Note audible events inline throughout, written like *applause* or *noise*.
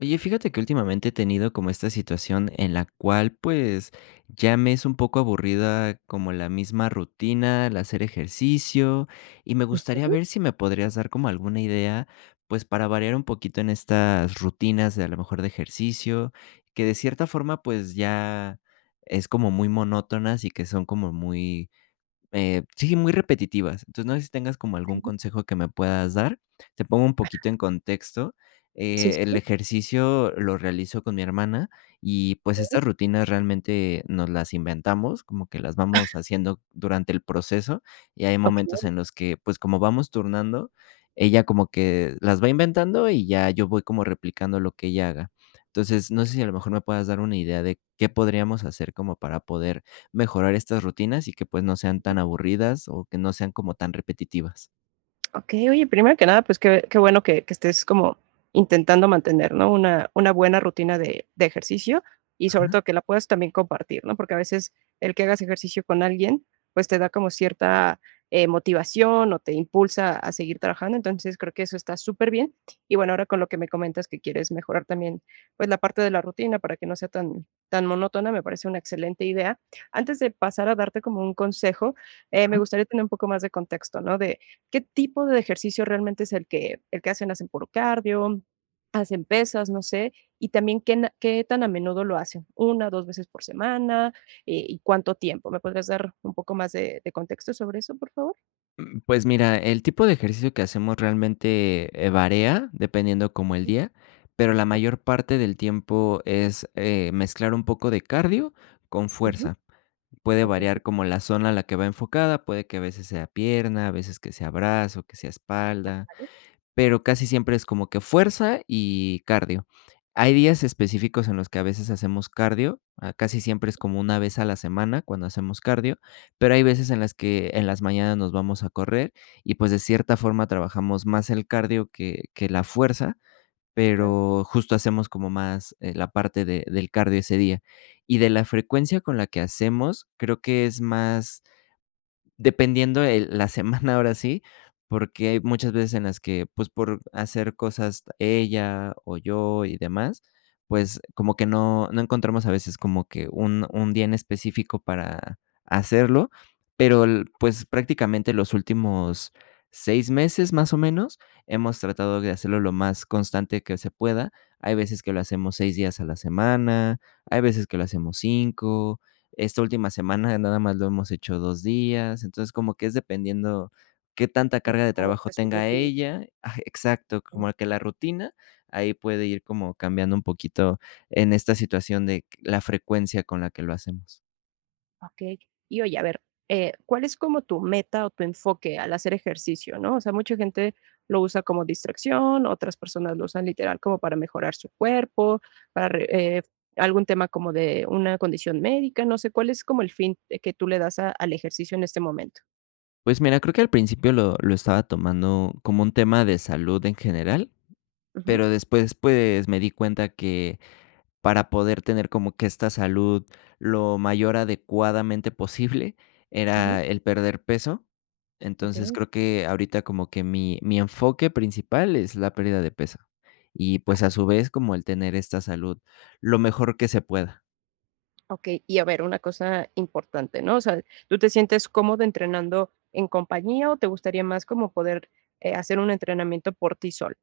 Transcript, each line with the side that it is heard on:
left: Oye, fíjate que últimamente he tenido como esta situación en la cual, pues, ya me es un poco aburrida, como la misma rutina al hacer ejercicio. Y me gustaría
right: Ujú.
left: ver si me podrías dar como alguna idea, pues, para variar un poquito en estas rutinas de a lo mejor de ejercicio, que de cierta forma, pues ya es como muy monótonas y que son como muy, eh, sí, muy repetitivas. Entonces no sé si tengas como algún
right: Claro.
left: consejo que me puedas dar, te pongo un poquito
right: *coughs*
left: en contexto.
right: Sí,
left: Eh,
right: sí,
left: el
right: sí.
left: ejercicio lo realizo con mi hermana, y pues, estas
right: Okey.
left: rutinas realmente nos las inventamos, como que las vamos
right: *sneezes*
left: haciendo durante el proceso y hay momentos
right: Okey.
left: en los que, pues, como vamos turnando, ella como que las va inventando, y ya yo voy como replicando lo que ella haga. Entonces, no sé si a lo mejor me puedas dar una idea de, ¿qué podríamos hacer como para poder mejorar estas rutinas y que, pues, no sean
right: Ujú.
left: tan aburrida,s o que no sean como tan repetitivas?
right: Okey, oye, primero que nada, pues, qué qué bueno que que estés como intentando mantener, ¿no?, una una buena rutina de de ejercicio, y sobre
left: Ajá.
right: todo que la puedas también compartir, ¿no? Porque a veces el que hagas ejercicio con alguien, pues, te da como cierta, eh, motivación, o te impulsa a seguir trabajando. Entonces, creo que eso está superbién. Y, bueno, ahora con lo que me comentas que quieres mejorar también, pues, la parte de la rutina para que no sea tan tan monótona, me parece una excelente idea. Antes de pasar a darte como un consejo, eh, me
left: Ajá.
right: gustaría tener un poco más de contexto, ¿no? De, ¿qué tipo de ejercicio realmente es el que el que hacen? ¿Hacen puro cardio, hacen pesas? No sé. Y también, ¿qué na qué tan a menudo lo hacen? 1, 2 veces por semana, eh, ¿y cuánto tiempo? ¿Me podrías dar un poco más de de contexto sobre eso, por favor?
left: Mm, pues mira, el tipo de ejercicio que hacemos realmente, eh, varía, dependiendo como el día, pero, la mayor parte del tiempo es, eh, mezclar un poco de cardio con
right: Ujú.
left: fuerza. Puede
right: Okey.
left: variar como la zona a la que va enfocada, puede que a veces sea pierna, a veces que sea brazo, que sea espalda,
right: *unintelligible*
left: pero casi siempre es como que fuerza y cardio. Hay días específicos en los que a veces hacemos cardio. Ah, casi siempre es como una vez a la semana cuando hacemos cardio, pero, hay veces en las que en las mañanas nos vamos a correr y, pues, de cierta forma trabajamos más el cardio que que la fuerza,
right: Claro.
left: pero justo hacemos como más, eh, la parte de del cardio ese día. Y de la frecuencia con la que hacemos, creo que es más, dependiendo, eh, la semana, ahora sí, porque hay muchas veces en las que, pues, por hacer cosas ella o yo y demás, pues, como que no no encontramos a veces como que un un día en específico para hacerlo, pero el, pues, prácticamente los últimos 6 meses, más o menos, hemos tratado de hacerlo lo más constante que se pueda. Hay veces que lo hacemos 6 días a la semana, hay veces que lo hacemos 5 esta última semana, nada más lo hemos hecho 2 días, entonces, como que es dependiendo qué tanta
right: Cómo
left: carga
right: de,
left: de
right: cómo
left: trabajo
right: esté su
left: tenga
right: rutina.
left: ella. Ah, exacto,
right: Mm.
left: como que la rutina, ahí puede ir como cambiando un poquito en esta situación, de q la frecuencia con la que lo hacemos.
right: Okey. Y oye, a ver, eh, ¿cuál es como tu meta o tu enfoque al hacer ejercicio, no? O sea, mucha gente lo usa como distracción, otras personas lo usan literal como para mejorar su cuerpo, para re eh, algún tema como de una condición médica, no sé, ¿cuál es como el fin de que tú le das a al ejercicio en este momento?
left: Pues mira, creo que al principio lo lo estaba tomando como un tema de salud en general,
right: Ujú.
left: pero después, pues, me di cuenta que, para poder tener como que esta salud lo mayor adecuadamente posible,
right: Ujú.
left: era el perder peso. Entonces,
right: Okey.
left: creo que ahorita como que mi mi enfoque principal es la pérdida de peso y, pues, a su vez, como el tener esta salud lo mejor que se pueda.
right: Okey, y a ver, una cosa importante, ¿no? O sea, ¿tú te sientes cómodo entrenando en compañía, o te gustaría más como poder, eh, hacer un entrenamiento por ti solo?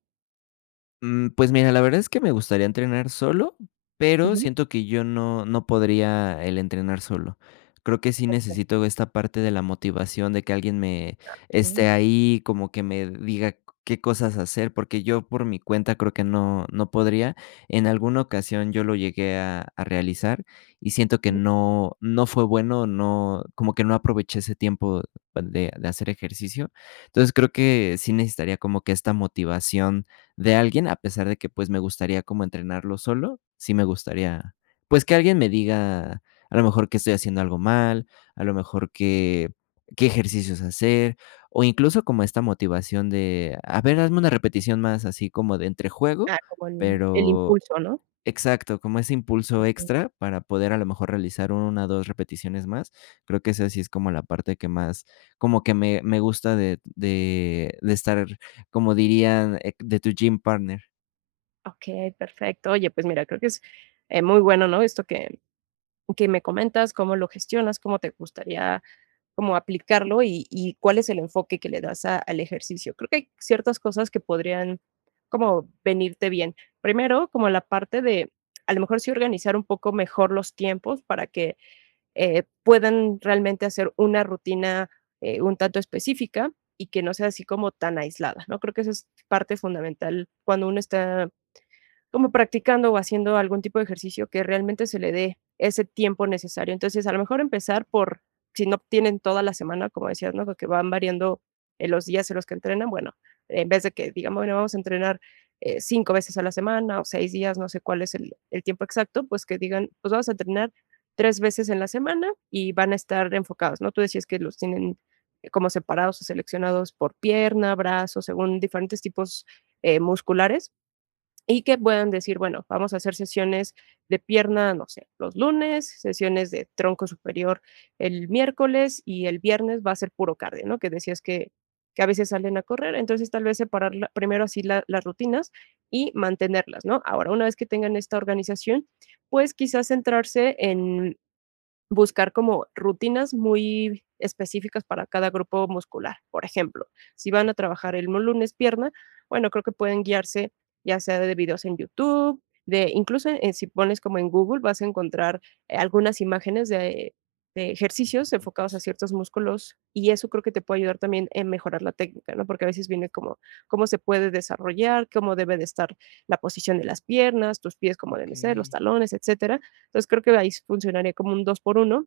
left: Mm, pues mira, la verdad es que me gustaría entrenar solo, pero
right: Ujú.
left: siento que yo no, no podría, el entrenar solo. Creo que sí
right: Okey.
left: necesito esta parte de la motivación, de que alguien me
right: Ah, okey.
left: esté ahí, como que me diga qué cosas hacer, porque, yo por mi cuenta creo que no no podría. En alguna ocasión yo lo llegué a a realizar y siento que
right: Ujú.
left: no no fue bueno, no, como que no aproveché ese tiempo de de hacer ejercicio. Entonces, creo que sí necesitaría como que esta motivación de alguien, a pesar de que, pues, me gustaría como entrenarlo solo, sí me gustaría, pues, que alguien me diga, a lo mejor que estoy haciendo algo mal, a lo mejor que qué ejercicios hacer, o incluso como esta motivación de, a ver, hazme una repetición más así como de entre juego,
right: Ah, como el el
left: pero
right: impulso, ¿no?
left: exacto, como ese impulso
right: Okey.
left: extra para poder a lo mejor realizar 1 o 2 repeticiones más. Creo que esa sí es como la parte que más, como que me me gusta de de de estar, como dirían, eh, de tu gym partner.
right: Okey, perfecto. Oye, pues mira, creo que es, eh, muy bueno, ¿no?, esto que que me comentas, cómo lo gestionas, cómo te gustaría, como aplicarlo y y cuál es el enfoque, que le das a al ejercicio. Creo que hay ciertas cosas, que podrían, como venirte bien. Primero, como la parte de a lo mejor, sí organizar un poco mejor los tiempos, para que, eh, puedan realmente hacer una rutina, eh, un tanto específica, y que no sea así, como tan aislada, ¿no?, creo que eso es parte fundamental. Cuando uno, está como practicando, o haciendo algún tipo de ejercicio, que realmente se le dé ese tiempo necesario. Entonces, a lo mejor empezar por, si no tienen toda la semana, como decías, ¿no?, porque, van variando, eh, los días en los que entrenan, bueno, en vez de que, digamos, bueno, vamos a entrenar, eh, 5 veces a la semana, o 6 días, no sé cuál es el el tiempo exacto, pues, que digan: "Pues vamos a entrenar, 3 veces en la semana y van a estar enfocados", ¿no?, tú decías, que los tienen como separados, o seleccionados, por pierna, brazos, según diferentes tipos, eh, musculares. Y que puedan decir, bueno, vamos a hacer sesiones de pierna, no sé, los lunes, sesiones de tronco superior el miércoles, y el viernes va a ser puro cardio, ¿no?, que decías, que que a veces, salen a correr. Entonces, tal vez separar la primero así la las rutinas, y mantenerlas, ¿no?, ahora, una vez que tengan esta organización, pues, quizás centrarse en buscar como rutinas muy específicas, para cada grupo muscular. Por ejemplo, si van a trabajar el lunes pierna, bueno, creo que pueden guiarse, ya sea de videos en YouTube, de incluso, eh, si pones como en Google, vas a encontrar, eh, algunas imágenes, de de ejercicios enfocados a ciertos músculos. Y eso, creo que te puede ayudar también, en mejorar la técnica, ¿no?, porque, a veces viene cómo cómo se puede desarrollar, cómo debe de estar la posición de las piernas, tus pies cómo deben ser, los
left: Okey.
right: talones, etcétera. Entonces, creo que ahí funcionaría, como un 2 por 1,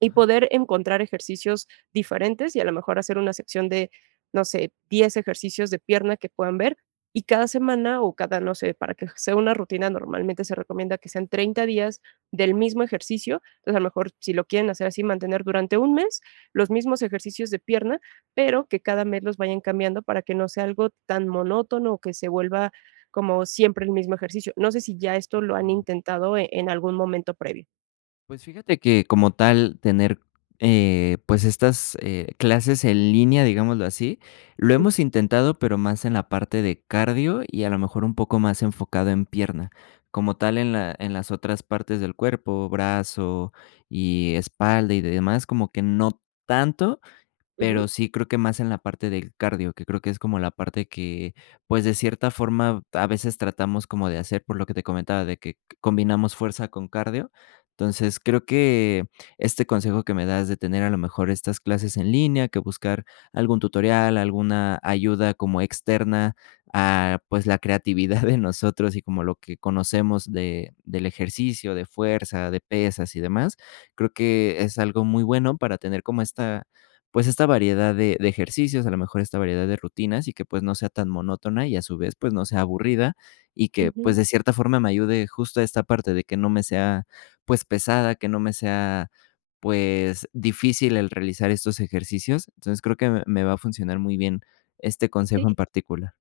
right: y
left: Ajá.
right: poder encontrar ejercicios diferentes, y a lo mejor hacer una sección de, no sé, 10 ejercicios de pierna, que puedan ver. Y cada semana, o cada, no sé, para que sea una rutina, normalmente, se recomienda que sean 30 días, del mismo ejercicio. Entonces, a lo mejor, si lo quieren hacer así, mantener durante un mes, los mismos ejercicios de pierna, pero que, cada mes los vayan cambiando, para que no sea algo tan monótono, o que se vuelva como siempre el mismo ejercicio. No sé, si ya esto lo han
left: Okey.
right: intentado, en algún momento previo.
left: Pues fíjate que, como tal, tener, eh, pues, estas, eh, clases en línea, digámoslo así, lo
right: Mm.
left: hemos intentado, pero más en la parte de cardio y, a lo mejor, un poco más enfocado en pierna. Como tal, en la en las otras partes del cuerpo, brazo y espalda y demás, como que no tanto, pero
right: Ujú.
left: sí creo que más en la parte del cardio, que creo que es como la parte que pues, de cierta forma, a veces tratamos como de hacer, por lo que te comentaba, de que combinamos fuerza con cardio. Entonces, creo que este consejo que me das de tener, a lo mejor, estas clases en línea, que buscar algún tutorial, alguna ayuda como externa, ah, pues, la creatividad de *giggles* nosotros y como lo que conocemos de del ejercicio, de fuerza, de pesas y demás, creo que es algo muy bueno para tener como esta, pues esta variedad de de ejercicios, a lo mejor esta variedad de rutinas y que, pues, no sea tan monótona y a su vez, pues no sea aburrida y que, pues,
right: Ujú.
left: de cierta forma me ayude justo a esta parte de que no me sea, pues, pesada, que no me sea, pues, difícil el realizar estos ejercicios. Entonces, creo que me me va a funcionar muy bien, este consejo
right: Sí.
left: en particular.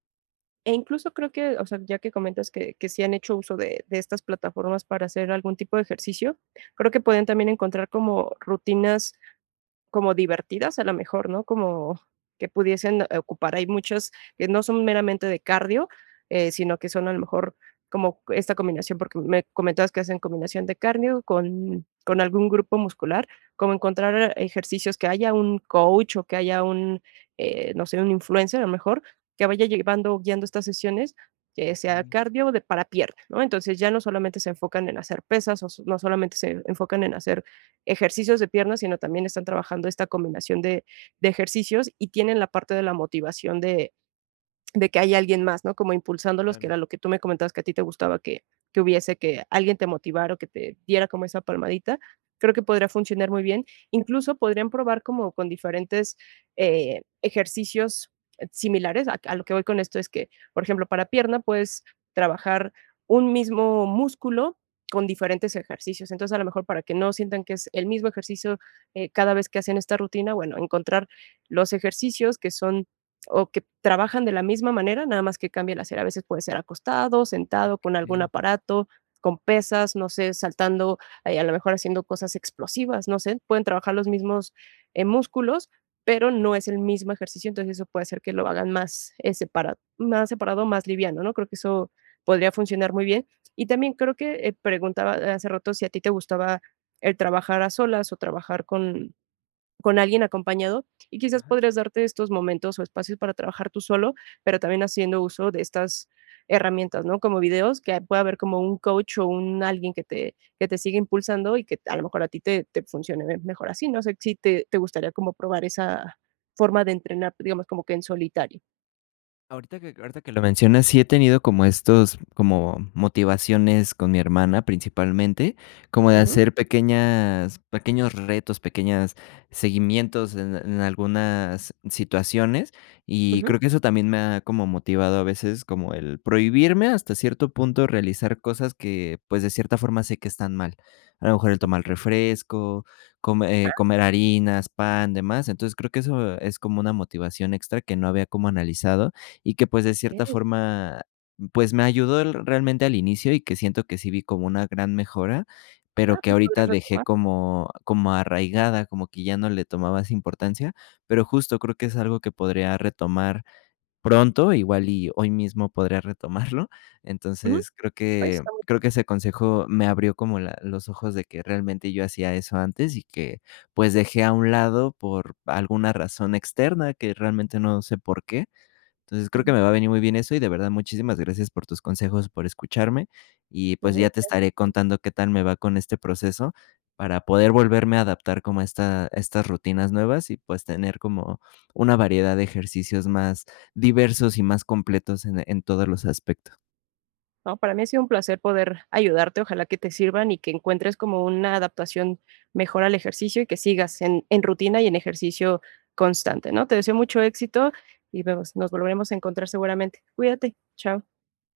right: Eh, incluso creo que, o sea, ya que comentas que que sí han hecho uso de de estas plataformas para hacer algún tipo de ejercicio, creo que pueden también encontrar como, rutinas como divertidas, a lo mejor, ¿no? Como que pudiesen, eh, ocupar. Hay muchas que no son meramente de cardio, eh, sino que son, a lo mejor, como esta combinación, porque, me comentabas que hacen combinación de cardio con con algún grupo muscular. Cómo encontrar ejercicios que haya un coach o que haya un, eh, no sé, un influencer, a lo mejor, que vaya llevando, guiando estas sesiones, que sea
left: Okey.
right: cardio o de para pierna, ¿no? Entonces, ya no solamente se enfocan en hacer pesas, o no solamente se enfocan en hacer ejercicios de piernas, sino también, están trabajando esta combinación de de ejercicios y tienen la parte de la motivación de de que hay alguien más, ¿no? Como impulsándolos, que
left: Claro.
right: era lo que tú me comentabas que a ti te gustaba, que que hubiese que alguien te motivara o que te diera como esa palmadita. Creo que podría funcionar muy bien. Incluso, podrían probar como con diferentes, eh, ejercicios similares, a a lo que voy con esto es que, por ejemplo, para pierna pues trabajar un mismo músculo con diferentes ejercicios. Entonces, a lo mejor, para que no sientan que es el mismo ejercicio, eh, cada vez que hacen esta rutina, bueno, encontrar los ejercicios que son o que trabajan de la misma manera, nada más que cambie la cera. A veces puede ser acostado, sentado, con algún
left: Okey.
right: aparato, con pesas, no sé, saltando, ah, y, a lo mejor, haciendo cosas explosivas, no sé, pueden trabajar los mismos, eh, músculos, pero no es el mismo ejercicio. Entonces, eso puede hacer que lo hagan más, eh, separado, más separado, más liviano, ¿no? Creo que eso podría funcionar muy bien. Y también, creo que preguntaba hace rato, si a ti te gustaba el trabajar a solas o trabajar con con alguien acompañado. Y quizás
left: Ajá.
right: podrías darte estos momentos o espacios para trabajar tú solo, pero, también haciendo uso de estas herramientas, ¿no? Como videos, que ahí pueda haber como un coach, o un alguien que te que te siga impulsando y que a lo mejor a ti te te funcione mejor así. No sé, si te te gustaría como probar esa forma de entrenar, digamos, como que en solitario.
left: Ahorita que ahorita que lo mencionas, sí he tenido como estos como motivaciones con mi hermana principalmente, como de
right: Ujú.
left: hacer pequeñas, pequeños retos, pequeñas seguimientos en en algunas situaciones. Y
right: Ujú.
left: creo que eso también me ha como motivado a veces como el prohibirme, hasta cierto punto, realizar cosas que, pues, de cierta forma sé que están mal. A lo mejor el tomar
right: Okey.
left: refresco, come
right: ¡Ah!
left: eh, comer harinas, pan, de más. Entonces, creo que eso es como una motivación extra que no había cómo analizado y que, pues, de cierta
right: Okey.
left: forma, pues, me ayudó el realmente al inicio, y que siento que sí vi como una gran mejora, pero
right: Ah,
left: que
right: pues,
left: ahorita
right: podrias
left: dejé
right: retomarlo.
left: como como arraigada, como que ya no le tomaba esa importancia. Pero, justo creo que es algo que podría retomar pronto, igual y hoy mismo podría retomarlo.
right: Ujú,
left: Entonces, creo
right: pues,
left: que
right: está *unintelligible*
left: creo que ese consejo me abrió como la los ojos de que realmente yo hacía eso antes y que, pues, dejé a un lado por alguna razón externa que realmente no sé por qué. Entonces, creo que
right: Ujú.
left: me va a venir muy bien eso, y de verdad muchísimas gracias por tus consejos, por escucharme, y pues,
right: No,
left: ya
right: ¿de
left: te
right: qué?, a
left: estaré
right: ti.
left: contando qué tal me va con este proceso para poder volverme a adaptar como a esta a estas rutinas nuevas, y pues tener como una variedad de ejercicios más diversos y más completos en, eh, en todos los aspecto.
right: No, para mí ha sido un placer poder ayudarte. Ojalá que te sirvan y que encuentres como una adaptación mejor al ejercicio, y que sigas en en rutina y en ejercicio constante, ¿no? Te deseo mucho éxito, y nos nos volveremos a encontrar seguramente. Cuídate. Chao.